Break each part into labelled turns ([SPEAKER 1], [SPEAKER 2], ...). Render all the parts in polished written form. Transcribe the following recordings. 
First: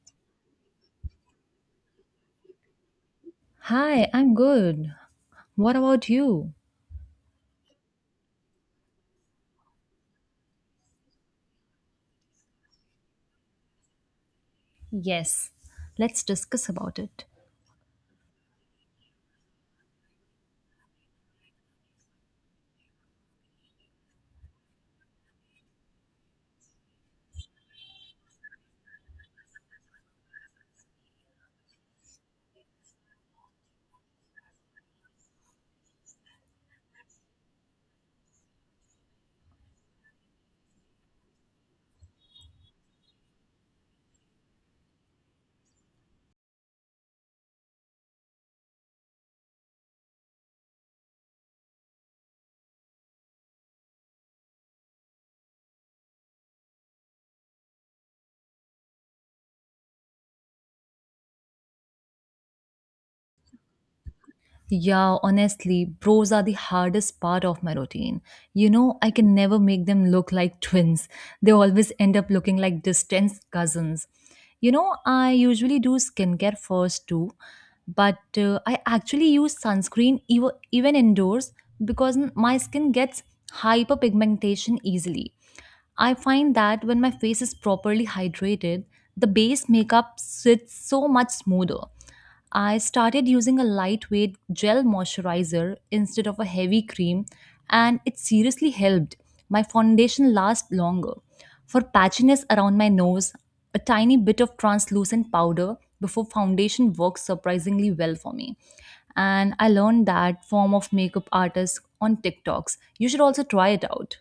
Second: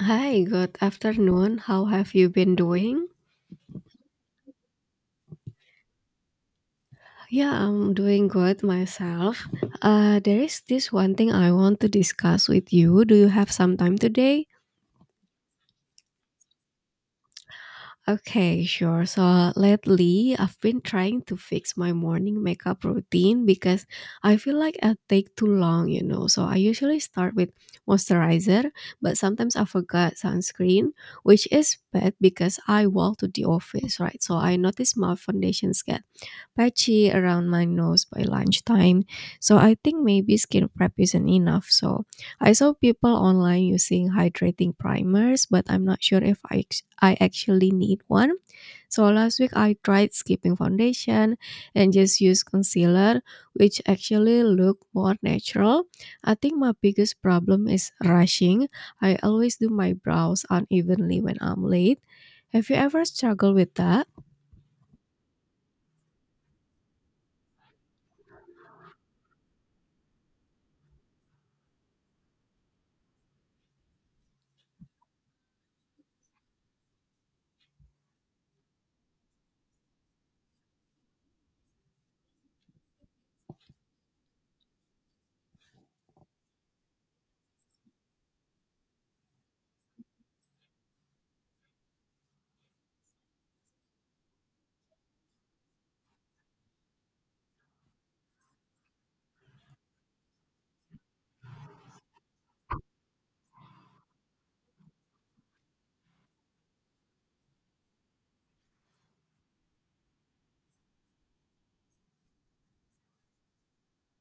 [SPEAKER 1] Hi, good afternoon. How have you been doing?
[SPEAKER 2] Hi, I'm good. What about you?
[SPEAKER 1] Yeah, I'm doing good myself. There is this one thing I want to discuss with you. Do you have some time today?
[SPEAKER 2] Yes, let's discuss about it.
[SPEAKER 1] Okay, sure. So lately, I've been trying to fix my morning makeup routine because I feel like I take too long. So I usually start with moisturizer, but sometimes I forgot sunscreen, which is bad because I walk to the office, right? So I notice my foundations get patchy around my nose by lunchtime. So I think maybe skin prep isn't enough. So I saw people online using hydrating primers, but I'm not sure if I actually need one. So last week I tried skipping foundation and just use concealer, which actually looked more natural. I think my biggest problem is rushing. I always do my brows unevenly when I'm late. Have you ever struggled with that?
[SPEAKER 2] Yeah, honestly, bros are the hardest part of my routine. You know, I can never make them look like twins. They always end up looking like distant cousins. You know, I usually do skincare first too, but I actually use sunscreen even indoors because my skin gets hyperpigmentation easily. I find that when my face is properly hydrated, the base makeup sits so much smoother. I started using a lightweight gel moisturizer instead of a heavy cream, and it seriously helped. My foundation lasts longer. For patchiness around my nose, a tiny bit of translucent powder before foundation works surprisingly well for me. And I learned that form of makeup artist on TikToks. You should also try it out.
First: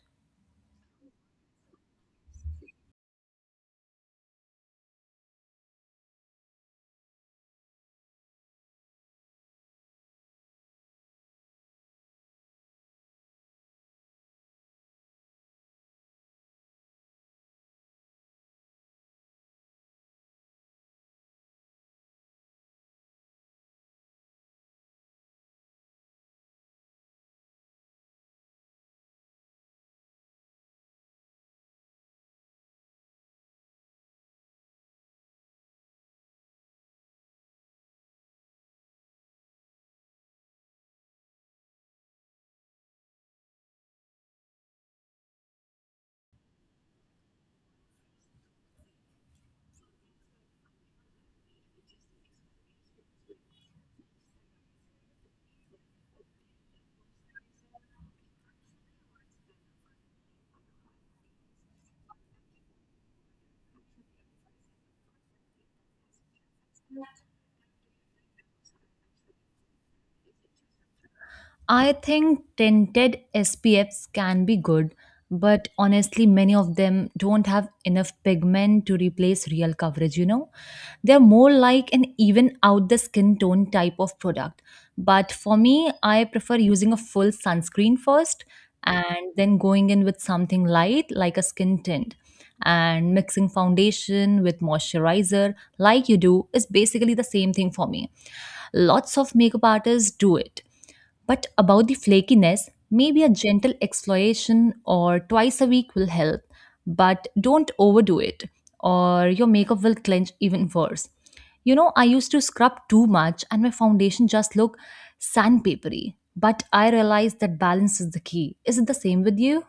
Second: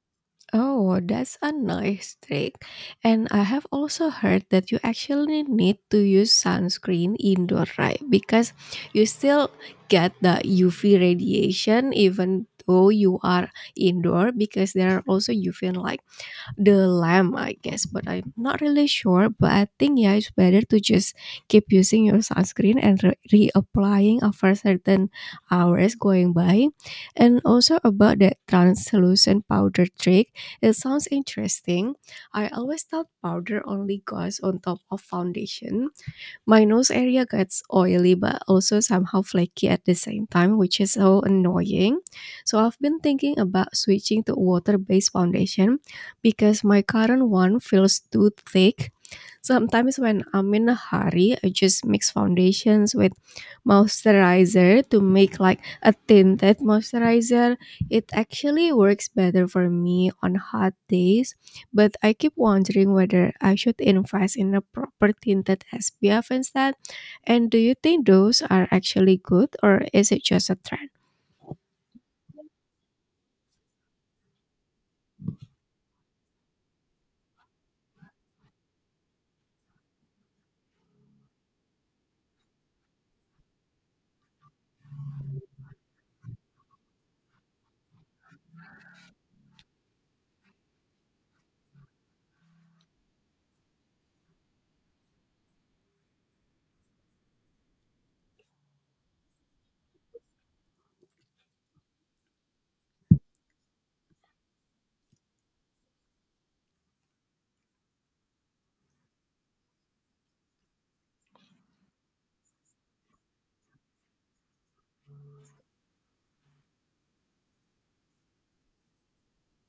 [SPEAKER 1] Oh, that's a nice trick. And I have also heard that you actually need to use sunscreen indoor, right? Because you still get the UV radiation even though you are indoor because there are also UV light the lamp, I guess, but I'm not really sure. But I think yeah, it's better to just keep using your sunscreen and reapplying after certain hours going by. And also about that translucent powder trick, it sounds interesting. I always thought powder only goes on top of foundation, my nose area gets oily but also somehow flaky at the same time, which is so annoying. So I've been thinking about switching to water-based foundation because my current one feels too thick. Sometimes when I'm in a hurry, I just mix foundations with moisturizer to make like a tinted moisturizer. It actually works better for me on hot days, but I keep wondering whether I should invest in a proper tinted SPF instead. And do you think those are actually good or is it just a trend?
[SPEAKER 2] I think tinted SPFs can be good, but honestly, many of them don't have enough pigment to replace real coverage, you know? They're more like an even out the skin tone type of product. But for me, I prefer using a full sunscreen first and then going in with something light like a skin tint. And mixing foundation with moisturizer, like you do, is basically the same thing for me. Lots of makeup artists do it, but about the flakiness, maybe a gentle exfoliation or twice a week will help, but don't overdo it or your makeup will clench even worse. You know, I used to scrub too much and my foundation just looked sandpapery, but I realized that balance is the key. Is it the same with you?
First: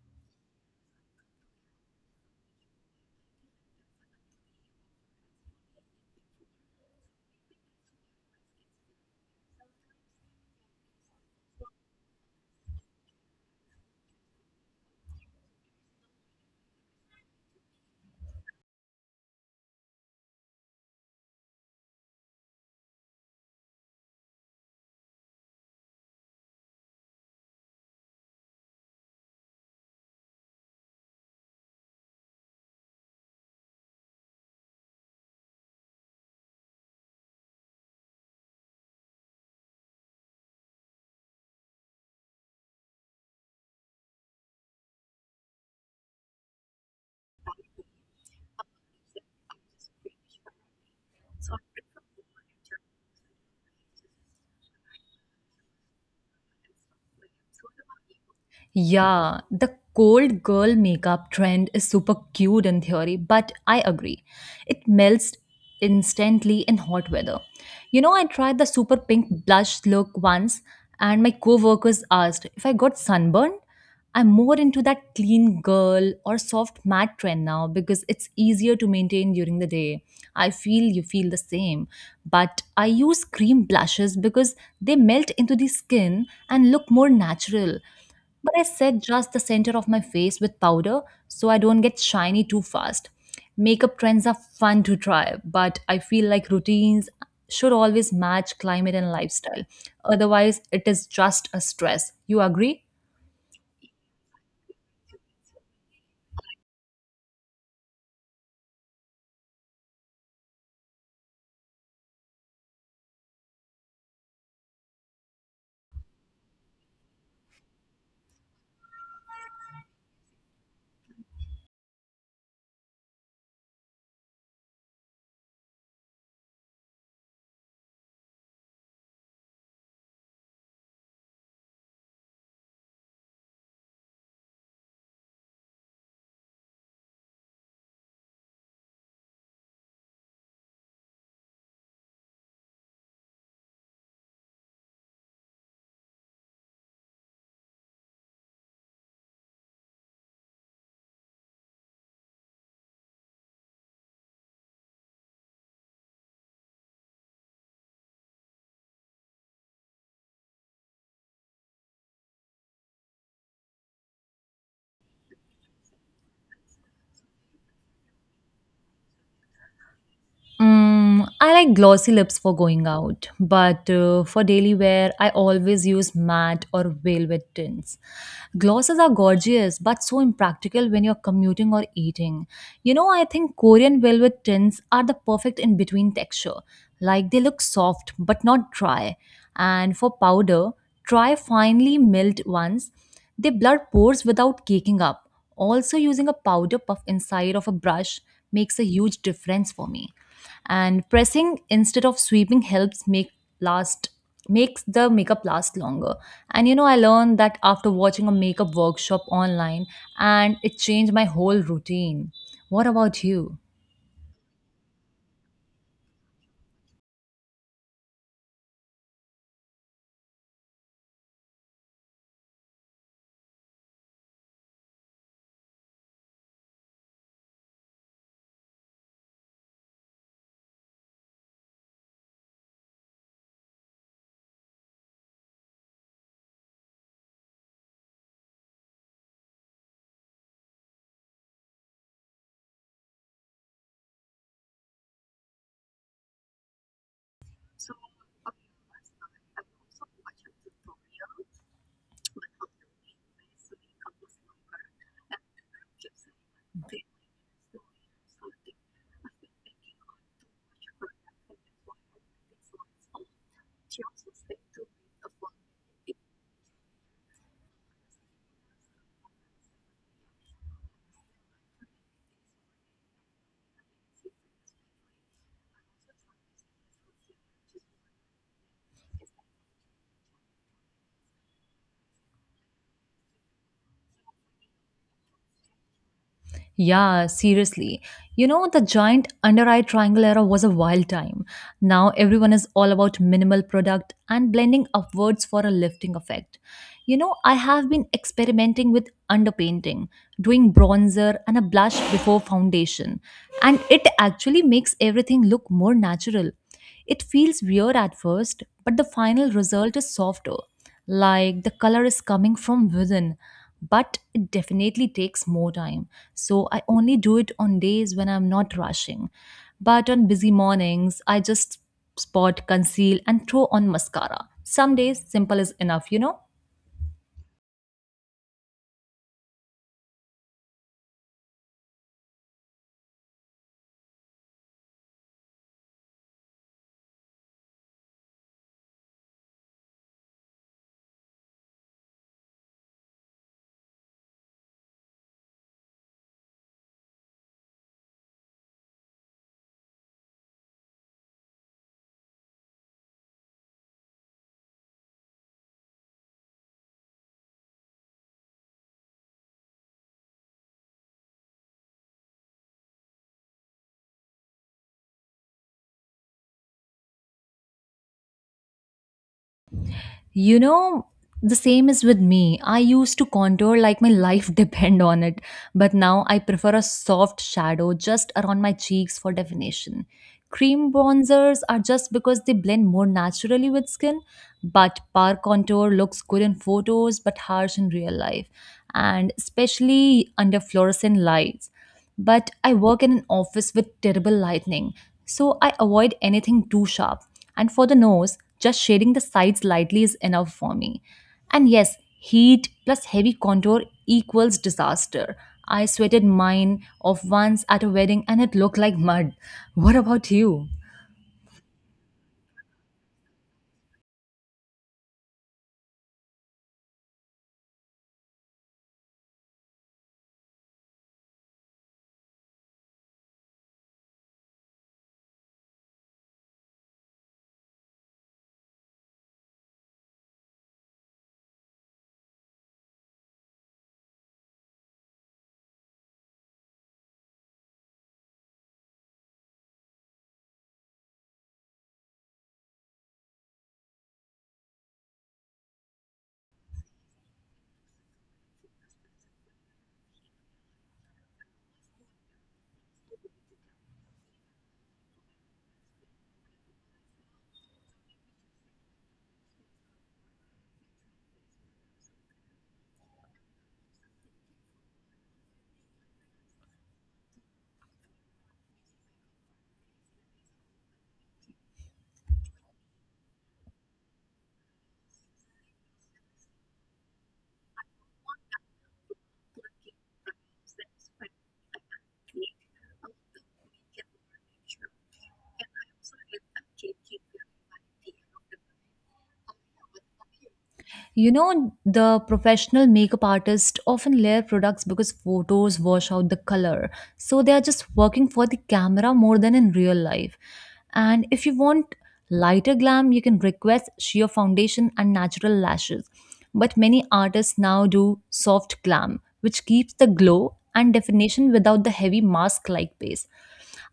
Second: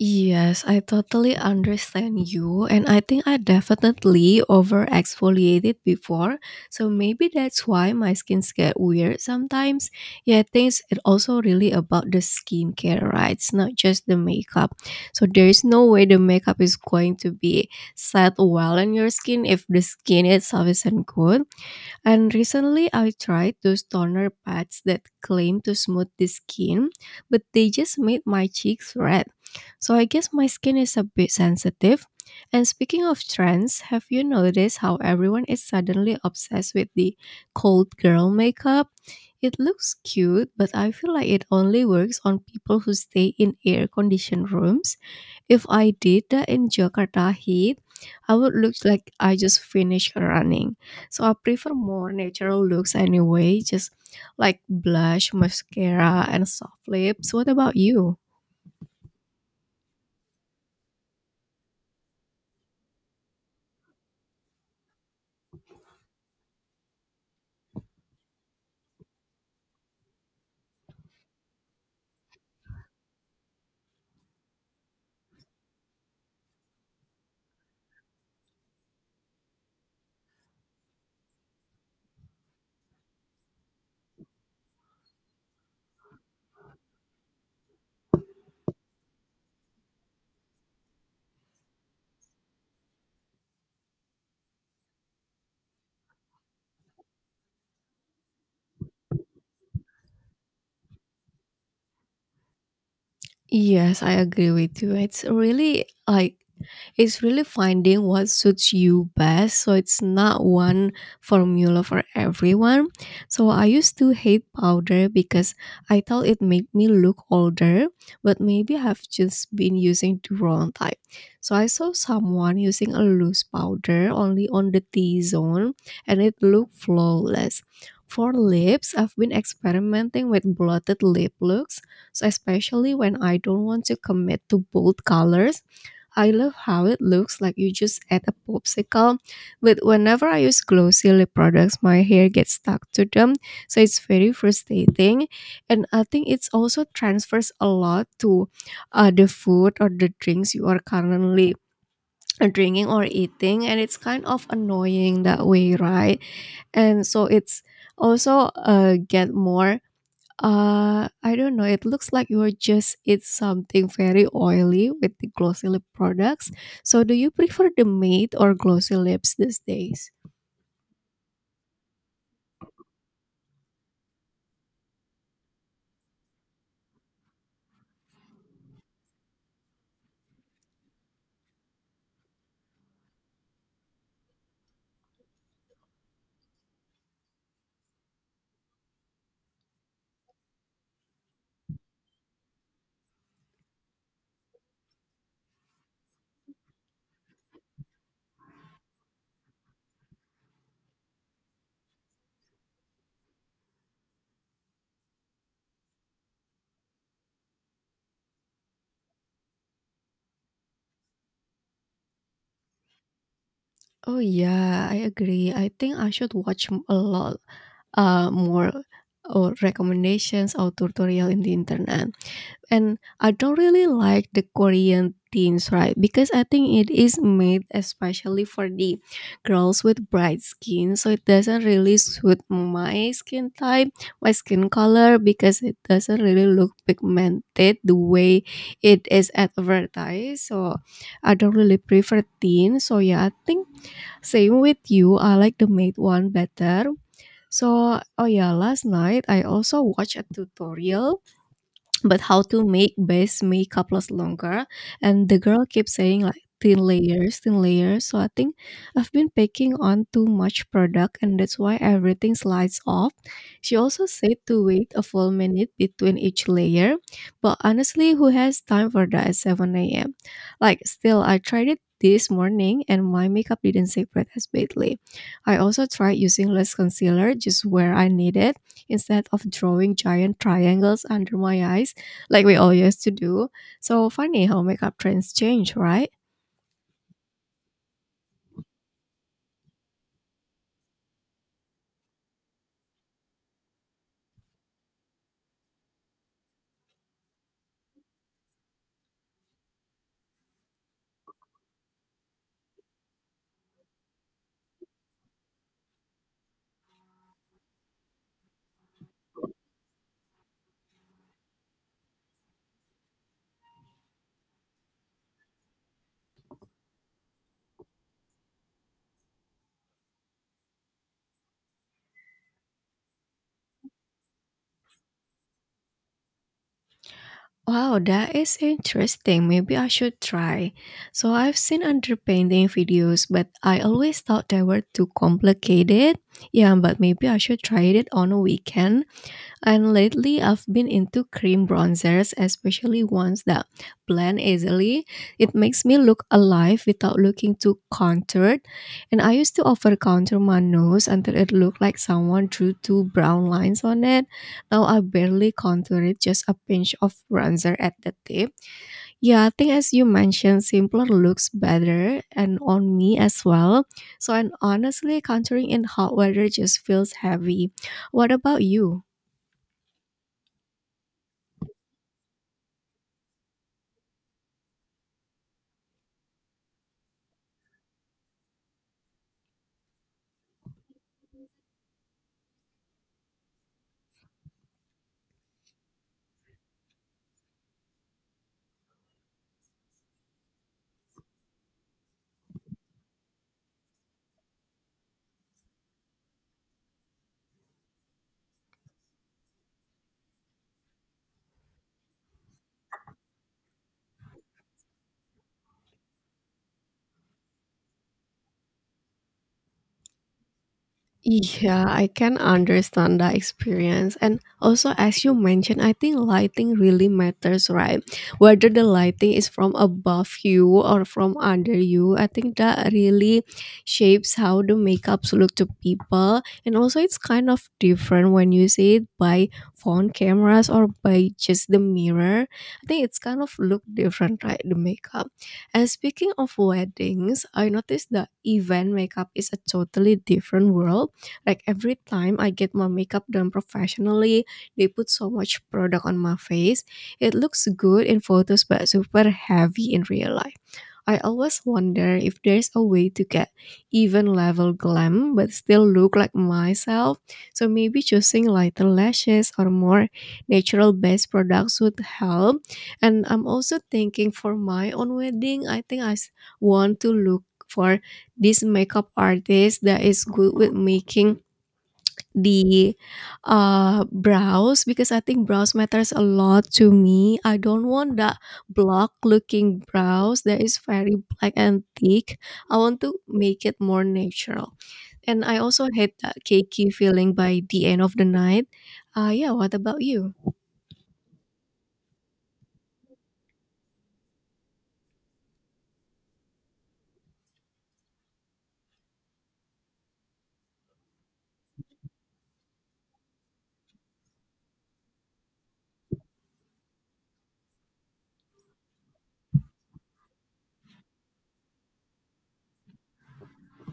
[SPEAKER 1] Yes, I totally understand you, and I think I definitely over exfoliated before, so maybe that's why my skins get weird sometimes. Yeah, I think it also really about the skincare, right? It's not just the makeup. So there is no way the makeup is going to be set well on your skin if the skin itself isn't good. And recently I tried those toner pads that claim to smooth the skin, but they just made my cheeks red. So I guess my skin is a bit sensitive. And speaking of trends, have you noticed how everyone is suddenly obsessed with the cold girl makeup? It looks cute, but I feel like it only works on people who stay in air conditioned rooms. If I did that in Jakarta heat, I would look like I just finished running. So I prefer more natural looks anyway, just like blush, mascara, and soft lips. What about you?
[SPEAKER 2] Yeah, the cold girl makeup trend is super cute in theory, but I agree. It melts instantly in hot weather. You know, I tried the super pink blush look once, and my coworkers asked if I got sunburned. I'm more into that clean girl or soft matte trend now because it's easier to maintain during the day. I feel you feel the same. But I use cream blushes because they melt into the skin and look more natural. But I set just the center of my face with powder so I don't get shiny too fast. Makeup trends are fun to try, but I feel like routines should always match climate and lifestyle. Otherwise, it is just a stress. You agree?
[SPEAKER 1] Yes, I agree with you. It's really finding what suits you best. So it's not one formula for everyone. So I used to hate powder because I thought it made me look older, but maybe I've just been using the wrong type. So I saw someone using a loose powder only on the T zone and it looked flawless. For lips, I've been experimenting with blotted lip looks, so especially when I don't want to commit to bold colors, I love how it looks like you just add a popsicle. But whenever I use glossy lip products, my hair gets stuck to them, so it's very frustrating. And I think it's also transfers a lot to the food or the drinks you are currently drinking or eating, and it's kind of annoying that way, right? And so it's also get more I don't know. It looks like you just eat something very oily with the glossy lip products. So, do you prefer the matte or glossy lips these days?
[SPEAKER 2] Mm, I like glossy lips for going out, but for daily wear, I always use matte or velvet tints. Glosses are gorgeous, but so impractical when you're commuting or eating. You know, I think Korean velvet tints are the perfect in between texture. Like they look soft but not dry. And for powder, try finely milled ones. They blur pores without caking up. Also, using a powder puff inside of a brush makes a huge difference for me, and pressing instead of sweeping helps make last makes the makeup last longer. And you know, I learned that after watching a makeup workshop online, and it changed my whole routine. What about you?
[SPEAKER 1] Oh yeah, I agree. I think I should watch a lot more or recommendations or tutorial in the internet. And I don't really like the Korean teens, right? Because I think it is made especially for the girls with bright skin. So it doesn't really suit my skin type, my skin color, because it doesn't really look pigmented the way it is advertised. So I don't really prefer teen. So yeah, I think same with you. I like the made one better. So, oh yeah, last night I also watched a tutorial but how to make base makeup last longer, and the girl keeps saying like thin layers, thin layers. So I think I've been packing on too much product and that's why everything slides off. She also said to wait a full minute between each layer, but honestly who has time for that at 7 a.m.? Like, still, I tried it this morning and my makeup didn't separate as badly. I also tried using less concealer just where I need it, instead of drawing giant triangles under my eyes like we all used to do. So funny how makeup trends change, right?
[SPEAKER 2] Yeah, seriously. You know, the giant under eye triangle era was a wild time. Now everyone is all about minimal product and blending upwards for a lifting effect. You know, I have been experimenting with underpainting, doing bronzer and a blush before foundation, and it actually makes everything look more natural. It feels weird at first, but the final result is softer, like the color is coming from within. But it definitely takes more time. So I only do it on days when I'm not rushing. But on busy mornings, I just spot, conceal, and throw on mascara. Some days, simple is enough, you know?
[SPEAKER 1] Wow, that is interesting. Maybe I should try. So I've seen underpainting videos, but I always thought they were too complicated. Yeah, but maybe I should try it on a weekend. And lately, I've been into cream bronzers, especially ones that blend easily. It makes me look alive without looking too contoured. And I used to over contour my nose until it looked like someone drew two brown lines on it. Now I barely contour it, just a pinch of bronzer at the tip. Yeah, I think as you mentioned, simpler looks better and on me as well. So, and honestly, contouring in hot weather just feels heavy. What about you?
[SPEAKER 2] You know, the same is with me. I used to contour like my life depend on it, but now I prefer a soft shadow just around my cheeks for definition. Cream bronzers are just because they blend more naturally with skin, but par contour looks good in photos but harsh in real life, and especially under fluorescent lights, but I work in an office with terrible lighting, so I avoid anything too sharp. And for the nose, just shading the sides lightly is enough for me. And yes, heat plus heavy contour equals disaster. I sweated mine off once at a wedding and it looked like mud. What about you?
[SPEAKER 1] Yeah, I can understand that experience. And also, as you mentioned, I think lighting really matters, right? Whether the lighting is from above you or from under you, I think that really shapes how the makeups look to people. And also, it's kind of different when you see it by phone cameras or by just the mirror. I think it's kind of look different, right? The makeup. And speaking of weddings, I noticed that event makeup is a totally different world, like every time I get my makeup done professionally, they put so much product on my face. It looks good in photos but super heavy in real life. I always wonder if there's a way to get even level glam but still look like myself. So maybe choosing lighter lashes or more natural based products would help. And I'm also thinking for my own wedding, I think want to look for this makeup artist that is good with making the brows because I think brows matters a lot to me. I don't want that block looking brows that is very black and thick. I want to make it more natural. And I also hate that cakey feeling by the end of the night. Yeah, what about you?
[SPEAKER 2] You know, the professional makeup artists often layer products because photos wash out the color. So they are just working for the camera more than in real life. And if you want lighter glam, you can request sheer foundation and natural lashes. But many artists now do soft glam, which keeps the glow and definition without the heavy mask like base.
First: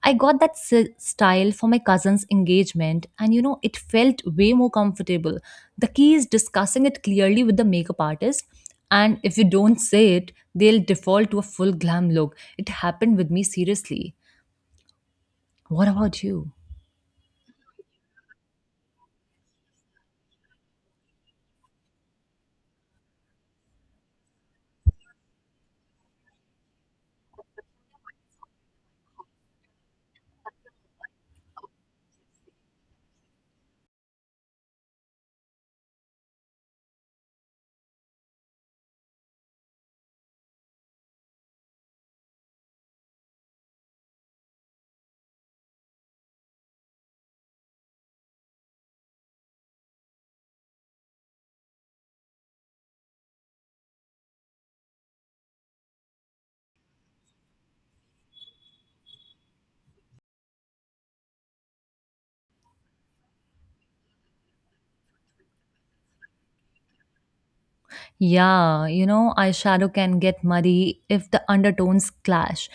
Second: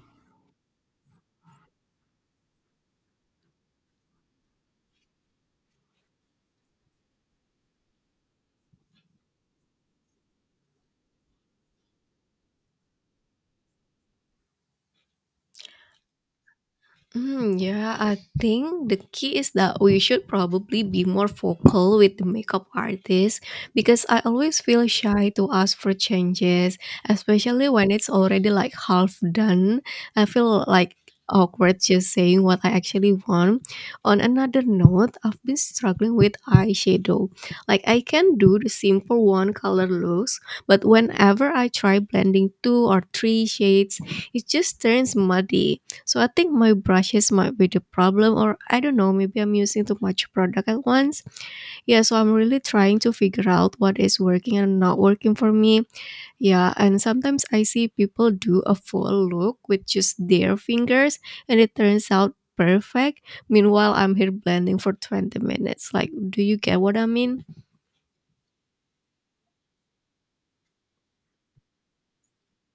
[SPEAKER 2] I got that style for my cousin's engagement, and you know, it felt way more comfortable. The key is discussing it clearly with the makeup artist, and if you don't say it, they'll default to a full glam look. It happened with me, seriously. What about you?
[SPEAKER 1] Mm, yeah, I think the key is that we should probably be more vocal with the makeup artist because I always feel shy to ask for changes, especially when it's already like half done. I feel like awkward just saying what I actually want. On another note, I've been struggling with eyeshadow. Like I can do the simple one color looks, but whenever I try blending two or three shades, it just turns muddy. So I think my brushes might be the problem, or I don't know, maybe I'm using too much product at once. Yeah, so I'm really trying to figure out what is working and not working for me. Yeah, and sometimes I see people do a full look with just their fingers, and it turns out perfect. Meanwhile, I'm here blending for 20 minutes. Like, do you get what I mean?
[SPEAKER 2] Yeah, you know, eyeshadow can get muddy if the undertones clash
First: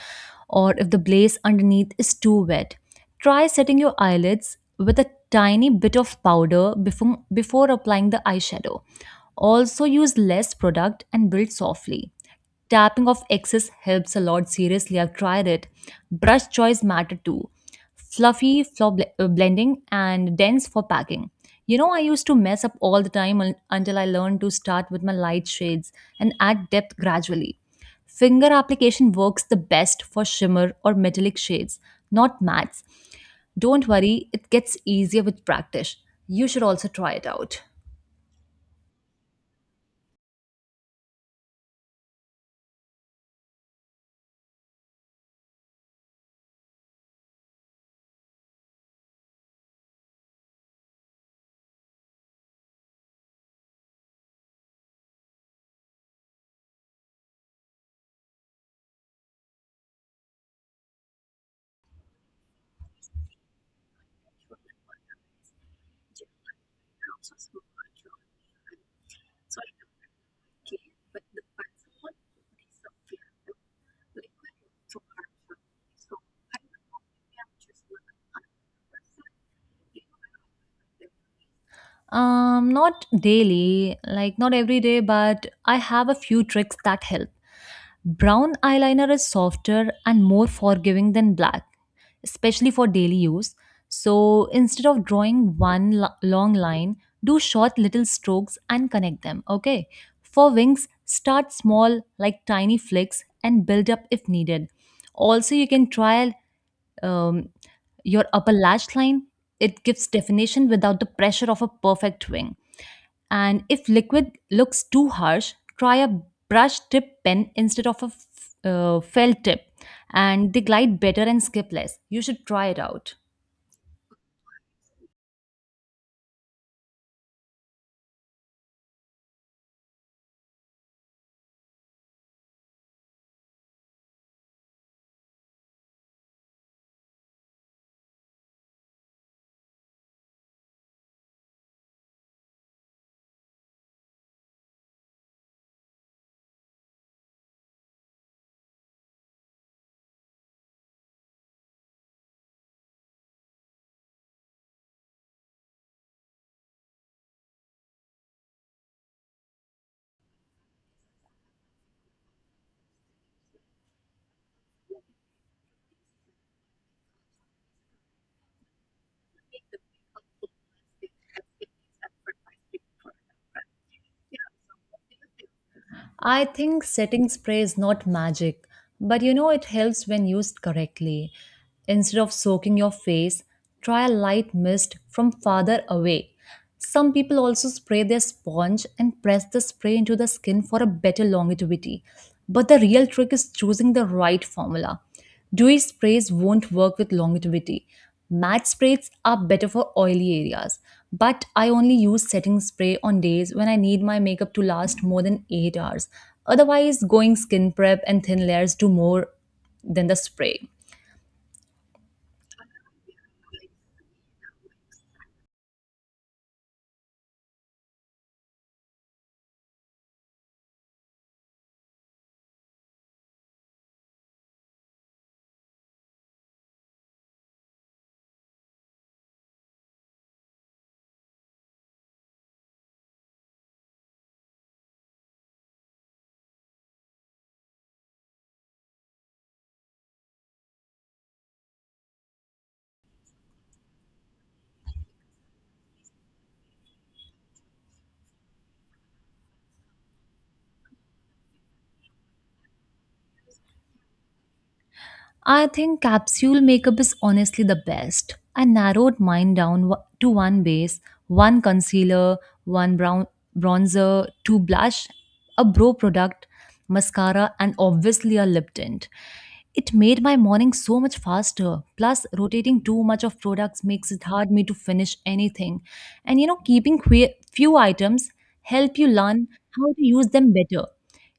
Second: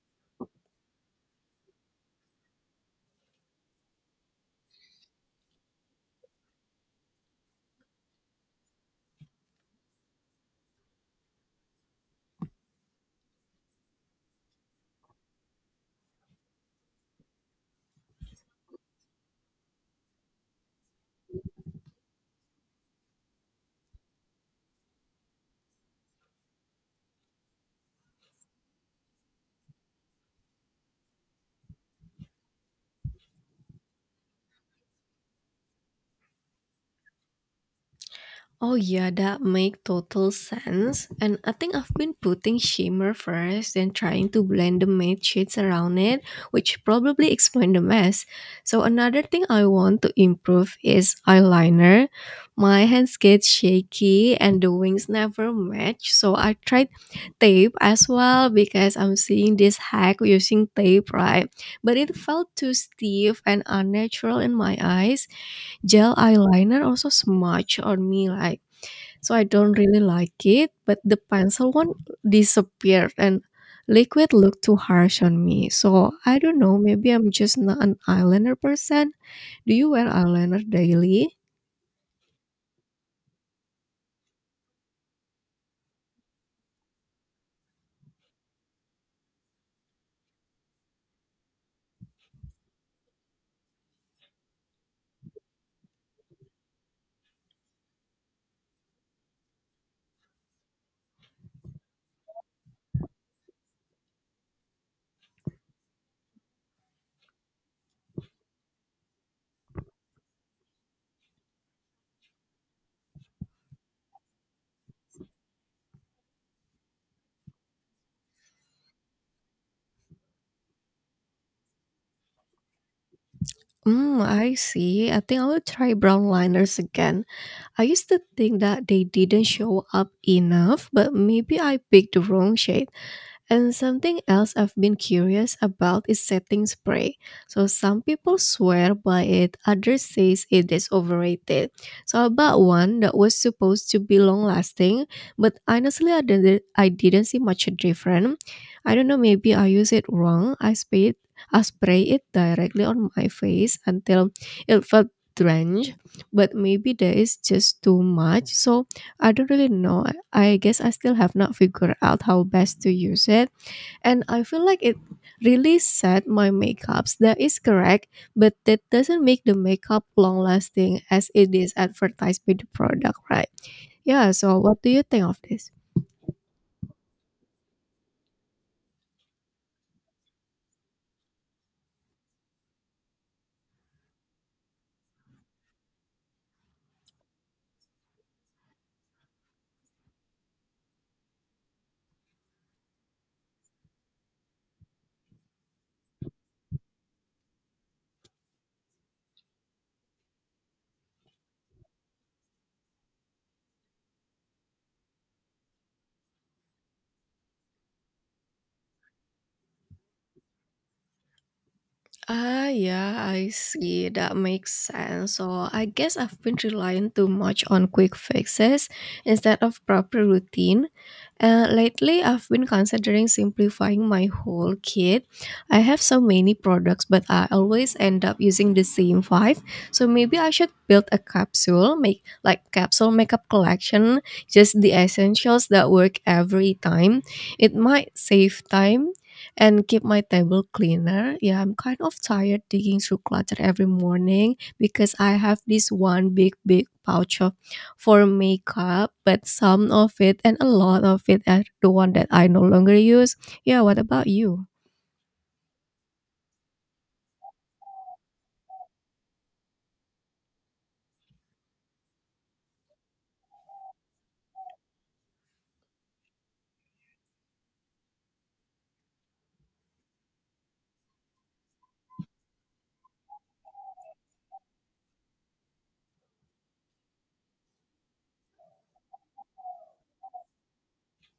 [SPEAKER 2] or if the base underneath is too wet. Try setting your eyelids with a tiny bit of powder before applying the eyeshadow. Also, use less product and build softly. Tapping off excess helps a lot. Seriously, I've tried it. Brush choice matter too: fluffy for blending and dense for packing. You know, I used to mess up all the time until I learned to start with my light shades and add depth gradually. Finger application works the best for shimmer or metallic shades, not mattes. Don't worry, it gets easier with practice. You should also try it out.
[SPEAKER 1] Oh yeah, that make total sense. And I think I've been putting shimmer first, then trying to blend the matte shades around it, which probably explain the mess. So another thing I want to improve is eyeliner. My hands get shaky and the wings never match. So I tried tape as well because I'm seeing this hack using tape, right? But it felt too stiff and unnatural in my eyes. Gel eyeliner also
[SPEAKER 2] Also so
[SPEAKER 1] smudged
[SPEAKER 2] much
[SPEAKER 1] on
[SPEAKER 2] of
[SPEAKER 1] me, like,
[SPEAKER 2] fun.
[SPEAKER 1] so I
[SPEAKER 2] So I
[SPEAKER 1] don't really like it.
[SPEAKER 2] don't really
[SPEAKER 1] But
[SPEAKER 2] like
[SPEAKER 1] the
[SPEAKER 2] but the
[SPEAKER 1] pencil
[SPEAKER 2] fun
[SPEAKER 1] one
[SPEAKER 2] one is
[SPEAKER 1] disappeared,
[SPEAKER 2] something I
[SPEAKER 1] and liquid
[SPEAKER 2] like when
[SPEAKER 1] looked too
[SPEAKER 2] it's so
[SPEAKER 1] harsh
[SPEAKER 2] hard
[SPEAKER 1] on
[SPEAKER 2] for
[SPEAKER 1] me.
[SPEAKER 2] me.
[SPEAKER 1] So
[SPEAKER 2] So
[SPEAKER 1] I don't
[SPEAKER 2] I don't
[SPEAKER 1] know.
[SPEAKER 2] know,
[SPEAKER 1] Maybe I'm
[SPEAKER 2] maybe I'm
[SPEAKER 1] just not
[SPEAKER 2] just
[SPEAKER 1] an
[SPEAKER 2] not a
[SPEAKER 1] eyeliner person.
[SPEAKER 2] person.
[SPEAKER 1] Do you
[SPEAKER 2] You
[SPEAKER 1] wear
[SPEAKER 2] know,
[SPEAKER 1] eyeliner
[SPEAKER 2] I don't
[SPEAKER 1] daily?
[SPEAKER 2] like not daily, like not every day, but I have a few tricks that help. Brown eyeliner is softer and more forgiving than black, especially for daily use. So instead of drawing one long line, do short little strokes and connect them, okay? For wings, start small like tiny flicks and build up if needed. Also, you can try um, your upper lash line. It gives definition without the pressure of a perfect wing. And if liquid looks too harsh, try a brush tip pen instead of a felt tip, and they glide better and skip less. You should try it out.
[SPEAKER 1] Mm, I see. I think I will try brown liners again. I used to think that they didn't show up enough, but maybe I picked the wrong shade. And something else I've been curious about is setting spray. So some people swear by it, others says it is overrated. So I bought one that was supposed to be long lasting, but honestly I didn't see much difference. I don't know, maybe I use it wrong. I spray it directly on my face until it felt drenched, but maybe there is just too much. So I don't really know. I guess I still have not figured out how best to use it and I feel like it really set my makeups. That is correct, but that doesn't make the makeup long lasting as it is advertised by the product, right? Yeah, so what do you think of this?
[SPEAKER 2] I think setting spray is not magic, but you know it helps when used correctly. Instead of soaking your face, try a light mist from farther away. Some people also spray their sponge and press the spray into the skin for a better longevity. But the real trick is choosing the right formula. Dewy sprays won't work with longevity. Matte sprays are better for oily areas, but I only use setting spray on days when I need my makeup to last more than 8 hours. Otherwise, going skin prep and thin layers do more than the spray.
[SPEAKER 1] Ah, yeah, I see. That makes sense. So I guess I've been relying too much on quick fixes instead of proper routine. Lately, I've been considering simplifying my whole kit. I have so many products, but I always end up using the same five. So maybe I should build a capsule, make like capsule makeup collection, just the essentials that work every time. It might save time and keep my table cleaner. Yeah, I'm kind of tired digging through clutter every morning because I have this one big, big pouch of for makeup, but some of it and a lot of it are the one that I no longer use. Yeah, what about you?
[SPEAKER 2] I think capsule makeup is honestly the best. I narrowed mine down to one base, one concealer, one brown bronzer, two blush, a brow product, mascara, and obviously a lip tint. It made my morning so much faster. Plus, rotating too much of products makes it hard me to finish anything. And you know, keeping few items help you learn how to use them better.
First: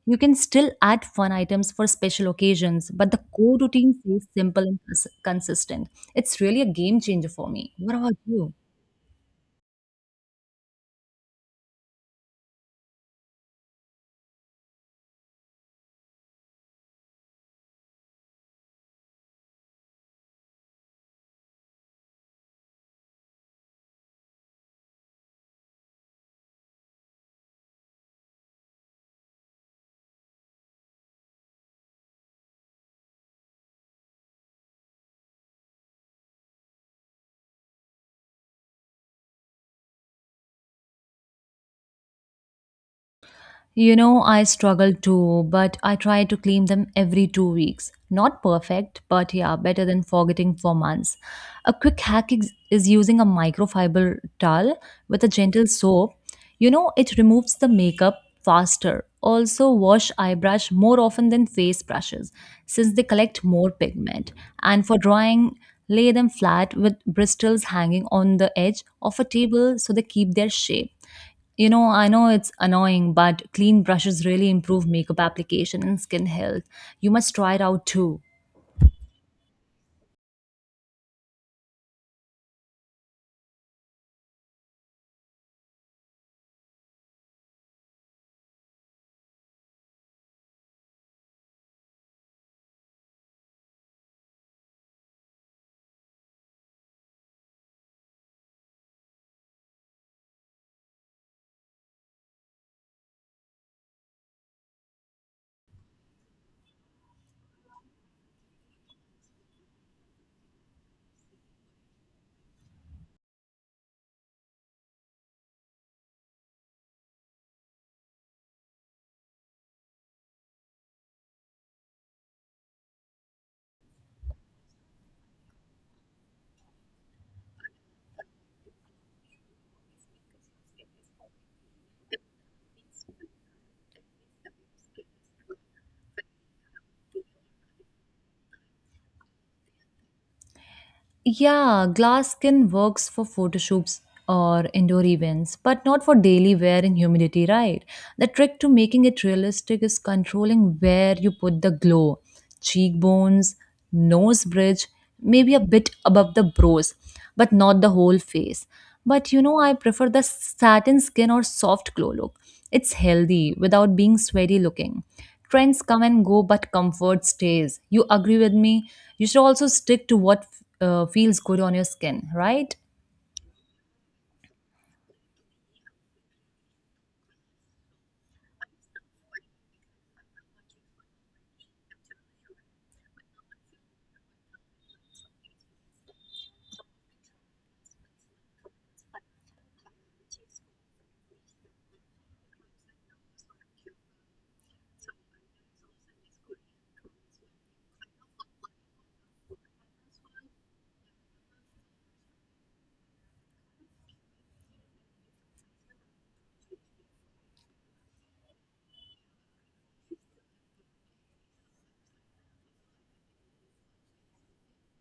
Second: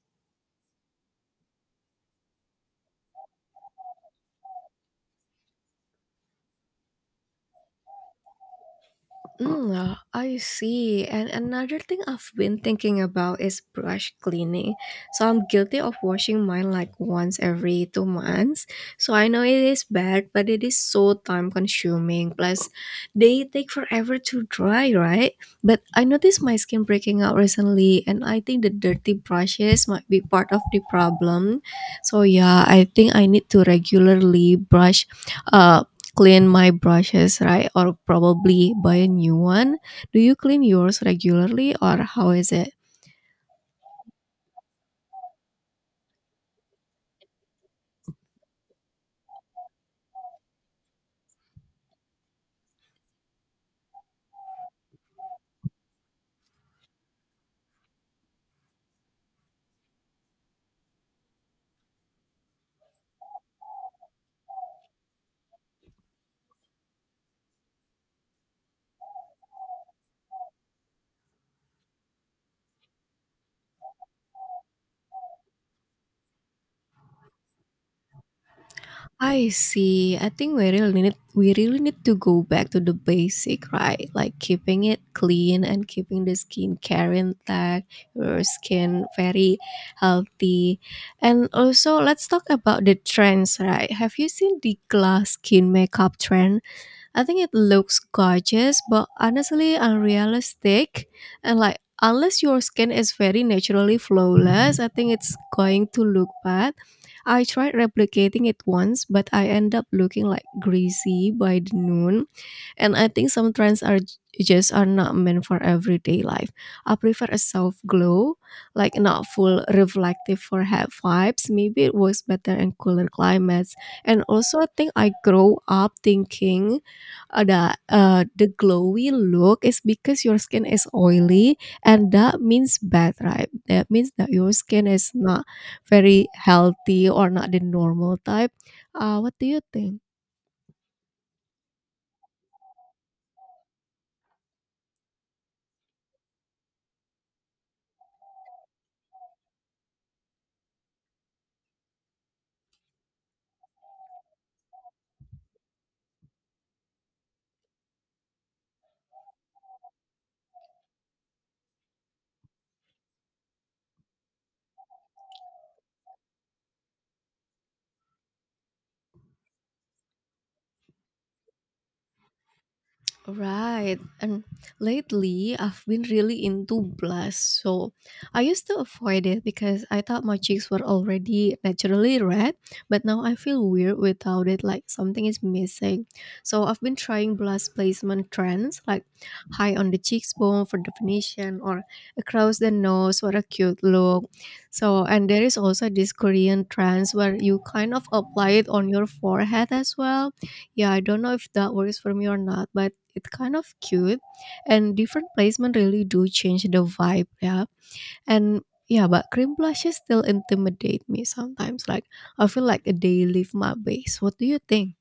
[SPEAKER 2] You can still add fun items for special occasions, but the core routine stays simple and consistent. It's really a game changer for me. What about you?
[SPEAKER 1] I see. And another thing I've been thinking about is brush cleaning. So I'm guilty of washing mine like once every 2 months. So I know it is bad, but it is so time consuming. Plus, they take forever to dry, right? But I noticed my skin breaking out recently, and I think the dirty brushes might be part of the problem. So yeah, I think I need to regularly brush uh clean my brushes, right? Or probably buy a new one. Do you clean yours regularly or how is it?
[SPEAKER 2] You know, I struggle too, but I try to clean them every 2 weeks. Not perfect, but yeah, better than forgetting for months. A quick hack is using a microfiber towel with a gentle soap. You know, it removes the makeup faster. Also, wash eye brush more often than face brushes since they collect more pigment. And for drying, lay them flat with bristles hanging on the edge of a table so they keep their shape. You know, I know it's annoying, but clean brushes really improve makeup application and skin health. You must try it out too.
[SPEAKER 1] I see. I think we really need to go back to the basic, right? Like keeping it clean and keeping the skincare intact, your skin very healthy. And also let's talk about the trends, right? Have you seen the glass skin makeup trend? I think it looks gorgeous, but honestly unrealistic. And like, unless your skin is very naturally flawless, I think it's going to look bad. I tried replicating it once, but I end up looking like greasy by the noon. And I think some trends are just are not meant for everyday life. I prefer a soft glow, like not full reflective for head vibes. Maybe it works better in cooler climates. And also I think I grow up thinking that the glowy look is because your skin is oily and that means bad, right? That means that your skin is not very healthy or not the normal type. What do you think?
[SPEAKER 2] Yeah, glass skin works for photo shoots or indoor events, but not for daily wear in humidity, right? The trick to making it realistic is controlling where you put the glow: cheekbones, nose bridge, maybe a bit above the brows, but not the whole face. But you know, I prefer the satin skin or soft glow look. It's healthy without being sweaty looking. Trends come and go, but comfort stays. You agree with me? You should also stick to what feels good on your skin, right?
[SPEAKER 1] Right. And lately, I've been really into blush. So I used to avoid it because I thought my cheeks were already naturally red, but now I feel weird without it, like something is missing. So I've been trying blush placement trends, like high on the cheekbone for definition, or across the nose for a cute look. So, and there is also this Korean trends where you kind of apply it on your forehead as well yeah, I don't know if that works for me or not, but it's kind of cute. And different placement really do change the vibe, yeah. And yeah, but cream blushes still intimidate me sometimes. Like I feel like they leave my base. What do you think?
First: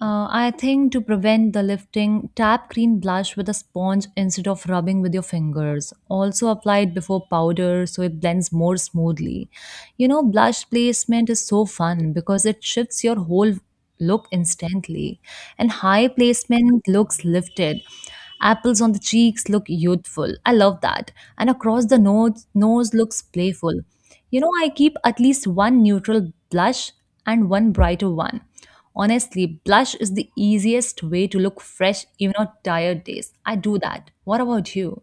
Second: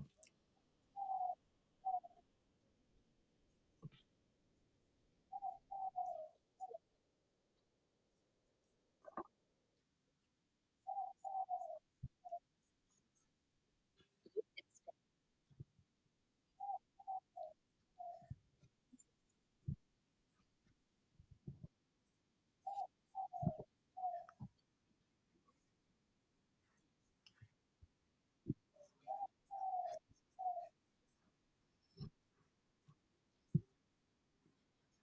[SPEAKER 2] I think to prevent the lifting, tap green blush with a sponge instead of rubbing with your fingers. Also apply it before powder so it blends more smoothly. You know, blush placement is so fun because it shifts your whole look instantly. And high placement looks lifted. Apples on the cheeks look youthful. I love that. And across the nose, nose looks playful. You know, I keep at least one neutral blush and one brighter one. Honestly, blush is the easiest way to look fresh even on tired days. I do that. What about you?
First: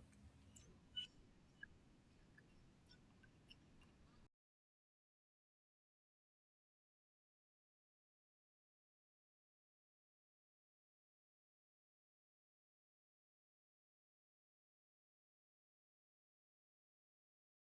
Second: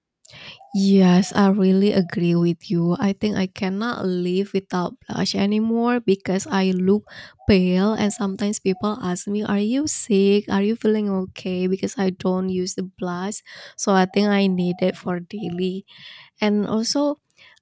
[SPEAKER 1] Yes, I really agree with you. I think I cannot live without blush anymore because I look pale and sometimes people ask me, "Are you sick? Are you feeling okay?" because I don't use the blush. So I think I need it for daily and also,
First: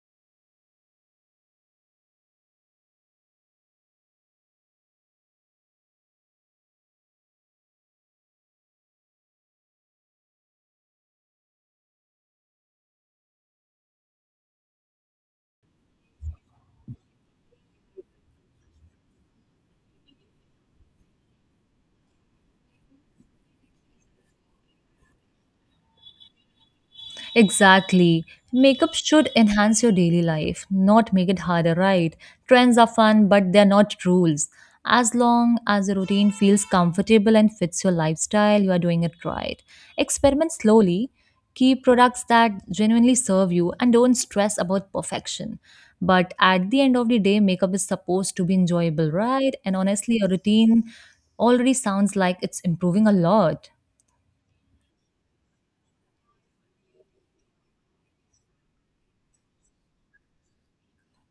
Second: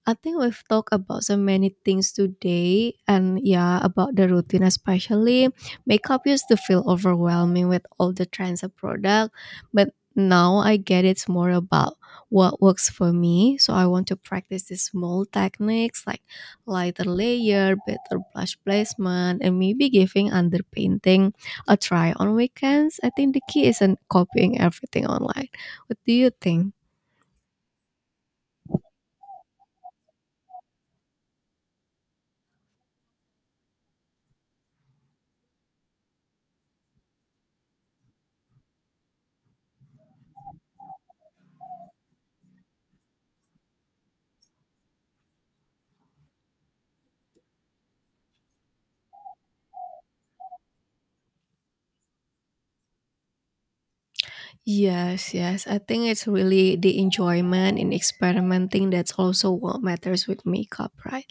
[SPEAKER 1] I think we've talked about so many things today, and yeah, about the routine especially. Makeup used to feel overwhelming with all the trends of product, but now I get it's more about what works for me. So I want to practice these small techniques like lighter layer, better blush placement, and maybe giving underpainting a try on weekends. I think the key isn't copying everything online. What do you think?
[SPEAKER 2] Exactly. Makeup should enhance your daily life, not make it harder, right? Trends are fun, but they're not rules. As long as the routine feels comfortable and fits your lifestyle, you are doing it right. Experiment slowly. Keep products that genuinely serve you and don't stress about perfection. But at the end of the day, makeup is supposed to be enjoyable, right? And honestly, your routine already sounds like it's improving a lot.
[SPEAKER 1] Yes, yes. I think it's really the enjoyment in experimenting that's also what matters with makeup, right?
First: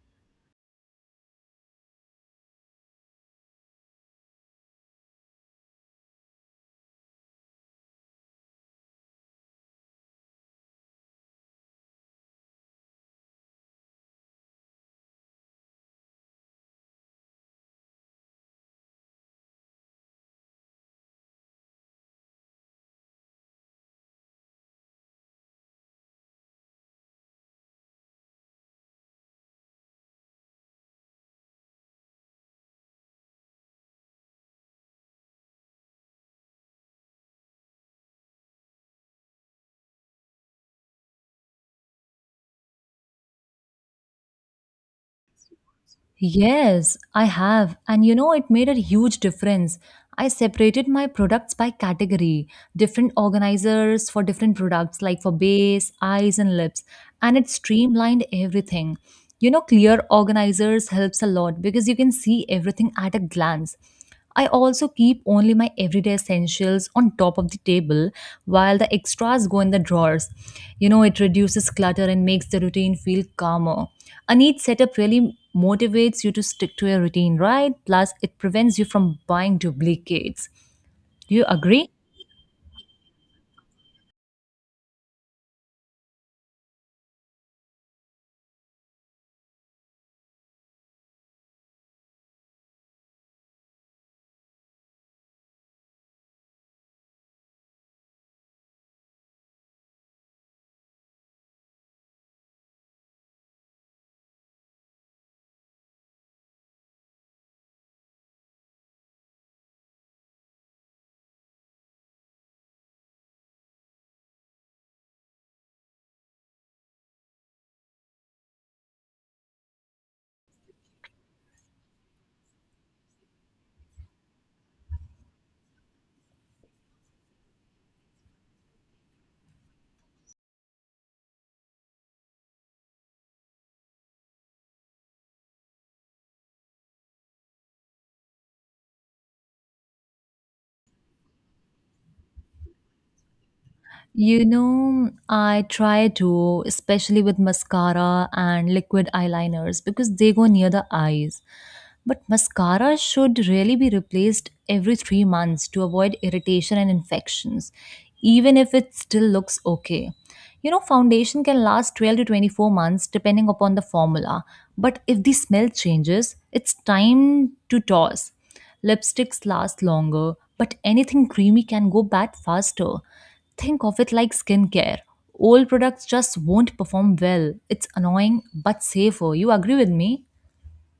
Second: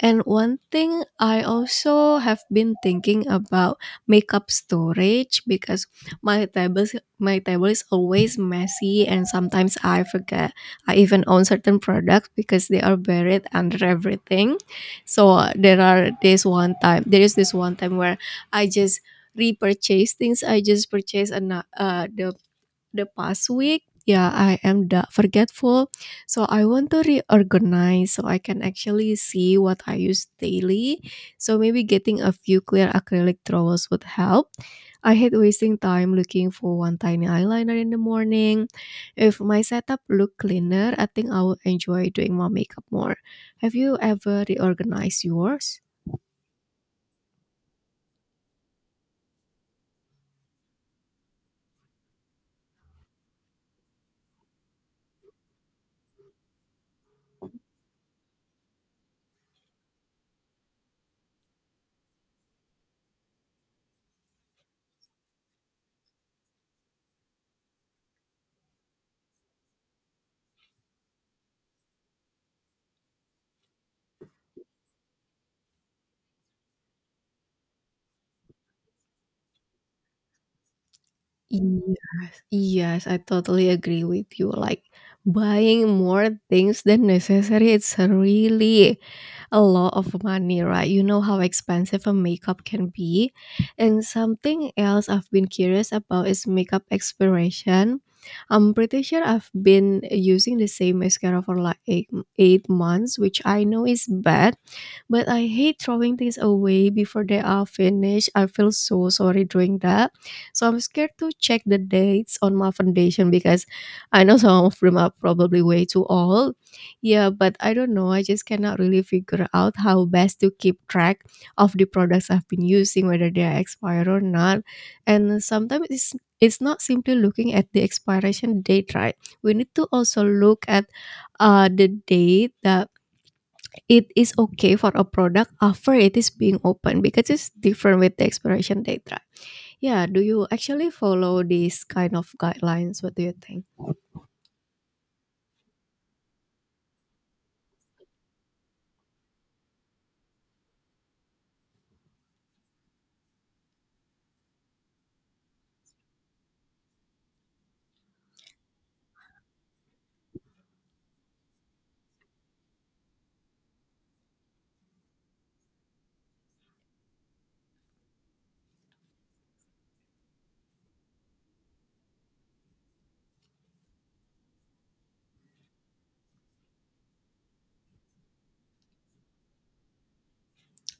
[SPEAKER 1] And one thing I also have been thinking about makeup storage because my tables my table is always messy and sometimes I forget I even own certain products because they are buried under everything. So there is this one time where I just repurchase things. I just purchased an, the past week, yeah, I am da- forgetful. So I want to reorganize so I can actually see what I use daily. So maybe getting a few clear acrylic towels would help. I hate wasting time looking for one tiny eyeliner in the morning. If my setup looked cleaner, I think I would enjoy doing my makeup more. Have you ever reorganized yours?
[SPEAKER 2] Yes, I have. And you know, it made a huge difference. I separated my products by category, different organizers for different products, like for base, eyes, and lips. And it streamlined everything. You know, clear organizers helps a lot because you can see everything at a glance. I also keep only my everyday essentials on top of the table while the extras go in the drawers. You know, it reduces clutter and makes the routine feel calmer. A neat setup really motivates you to stick to your routine, right? Plus, it prevents you from buying duplicates. Do you agree?
[SPEAKER 1] Yes, yes, I totally agree with you. Like buying more things than necessary, it's really a lot of money, right? You know how expensive a makeup can be. And something else I've been curious about is makeup expiration. I'm pretty sure I've been using the same mascara for like 8 months, which I know is bad, but I hate throwing things away before they are finished. I feel so sorry doing that. So I'm scared to check the dates on my foundation because I know some of them are probably way too old. Yeah, but I don't know. I just cannot really figure out how best to keep track of the products I've been using, whether they are expired or not. And sometimes it's not simply looking at the expiration date, right? We need to also look at the date that it is okay for a product after it is being opened because it's different with the expiration date, right? Yeah, do you actually follow these kind of guidelines? What do you think?
[SPEAKER 2] You know, I try to, especially with mascara and liquid eyeliners because they go near the eyes. But mascara should really be replaced every 3 months to avoid irritation and infections, even if it still looks okay. You know, foundation can last 12 to 24 months depending upon the formula, but if the smell changes, it's time to toss. Lipsticks last longer, but anything creamy can go bad faster. Think of it like skincare. Old products just won't perform well. It's annoying but safer. You agree with me?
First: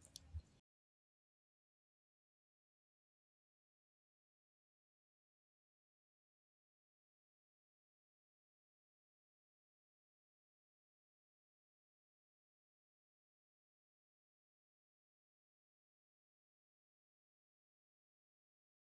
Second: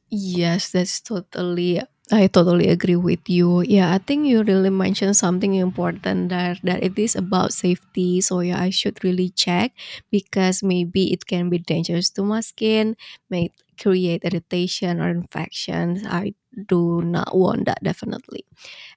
[SPEAKER 1] Yes, that's totally I totally agree with you. Yeah, I think you really mentioned something important there that it is about safety. So yeah, I should really check because maybe it can be dangerous to my skin, may create irritation or infections. I do not want that definitely.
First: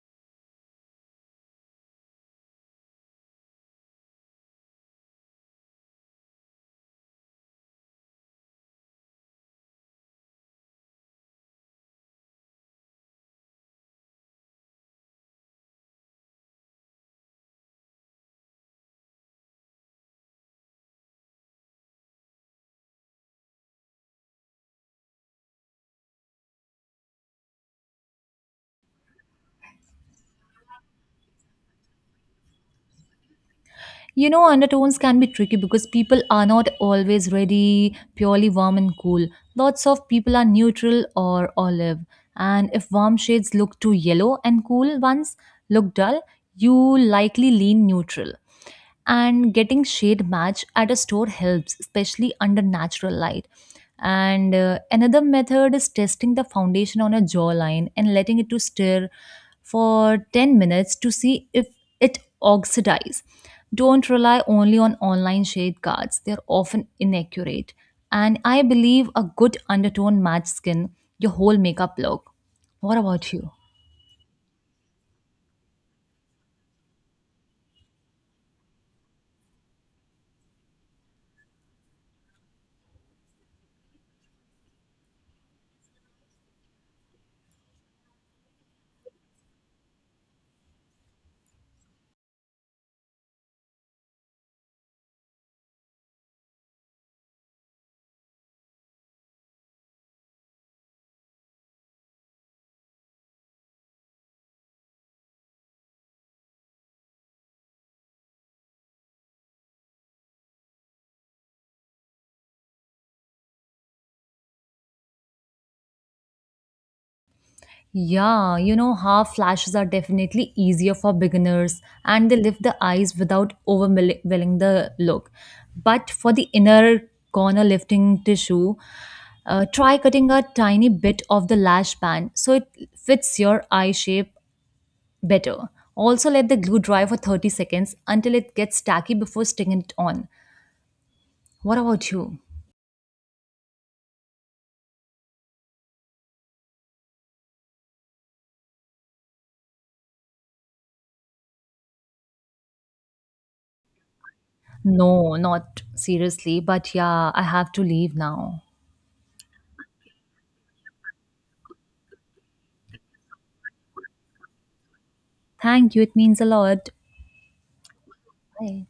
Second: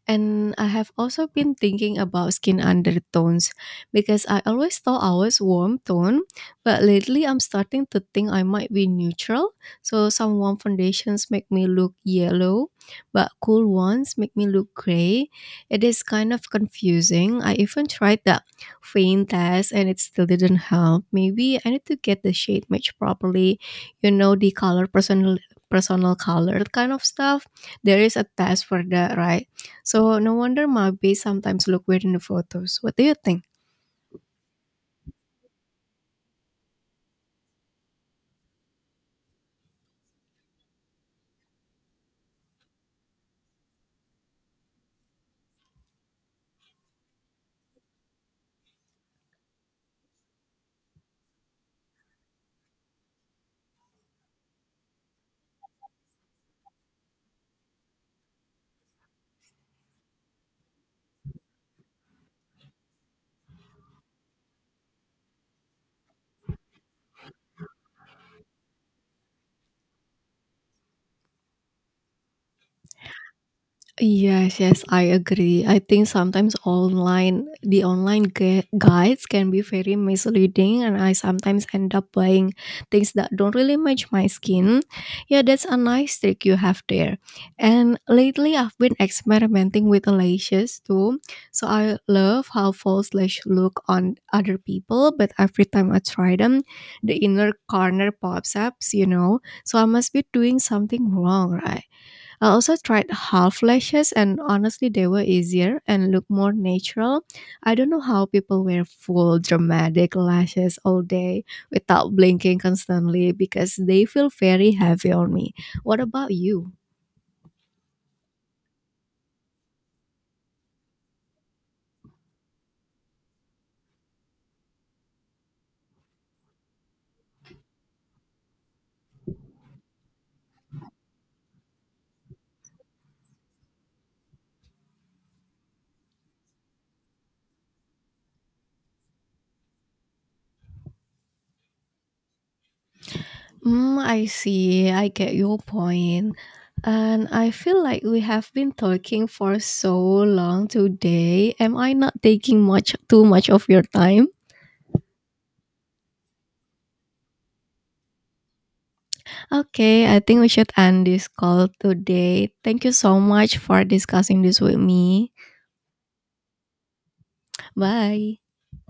[SPEAKER 1] And I have also been thinking about skin undertones because I always thought I was warm tone, but lately I'm starting to think I might be neutral. So some warm foundations make me look yellow, but cool ones make me look gray. It is kind of confusing. I even tried that faint test and it still didn't help. Maybe I need to get the shade match properly, you know, the color personal color kind of stuff. There is a test for that, right? So no wonder my bees sometimes look weird in the photos. What do you think?
[SPEAKER 2] You know, undertones can be tricky because people are not always ready, purely warm and cool. Lots of people are neutral or olive. And if warm shades look too yellow and cool ones look dull, you likely lean neutral. And getting shade match at a store helps, especially under natural light. And another method is testing the foundation on a jawline and letting it to stir for 10 minutes to see if it oxidizes. Don't rely only on online shade cards, they're often inaccurate. And I believe a good undertone match skin your whole makeup look. What about you?
[SPEAKER 1] Yes, yes, I agree. I think sometimes online the online gu- guides can be very misleading and I sometimes end up buying things that don't really match my skin. Yeah, that's a nice trick you have there. And lately I've been experimenting with lashes too. So I love how false lash look on other people, but every time I try them, the inner corner pops up, you know. So I must be doing something wrong, right? I also tried half lashes, and honestly, they were easier and looked more natural. I don't know how people wear full dramatic lashes all day without blinking constantly because they feel very heavy on me. What about you?
[SPEAKER 2] Yeah, you know, half flashes are definitely easier for beginners and they lift the eyes without overwhelming the look. But for the inner corner lifting tissue, try cutting a tiny bit of the lash band so it fits your eye shape better. Also, let the glue dry for 30 seconds until it gets tacky before sticking it on. What about you?
[SPEAKER 1] Mm, I see. I get your point. And I feel like we have been talking for so long today. Am I not taking much too much of your time?
[SPEAKER 2] No, not seriously, but yeah, I have to leave now.
[SPEAKER 1] Okay, I think we should end this call today. Thank you so much for discussing this with me.
[SPEAKER 2] Thank you, it means a lot.
[SPEAKER 1] Bye.
[SPEAKER 2] Bye.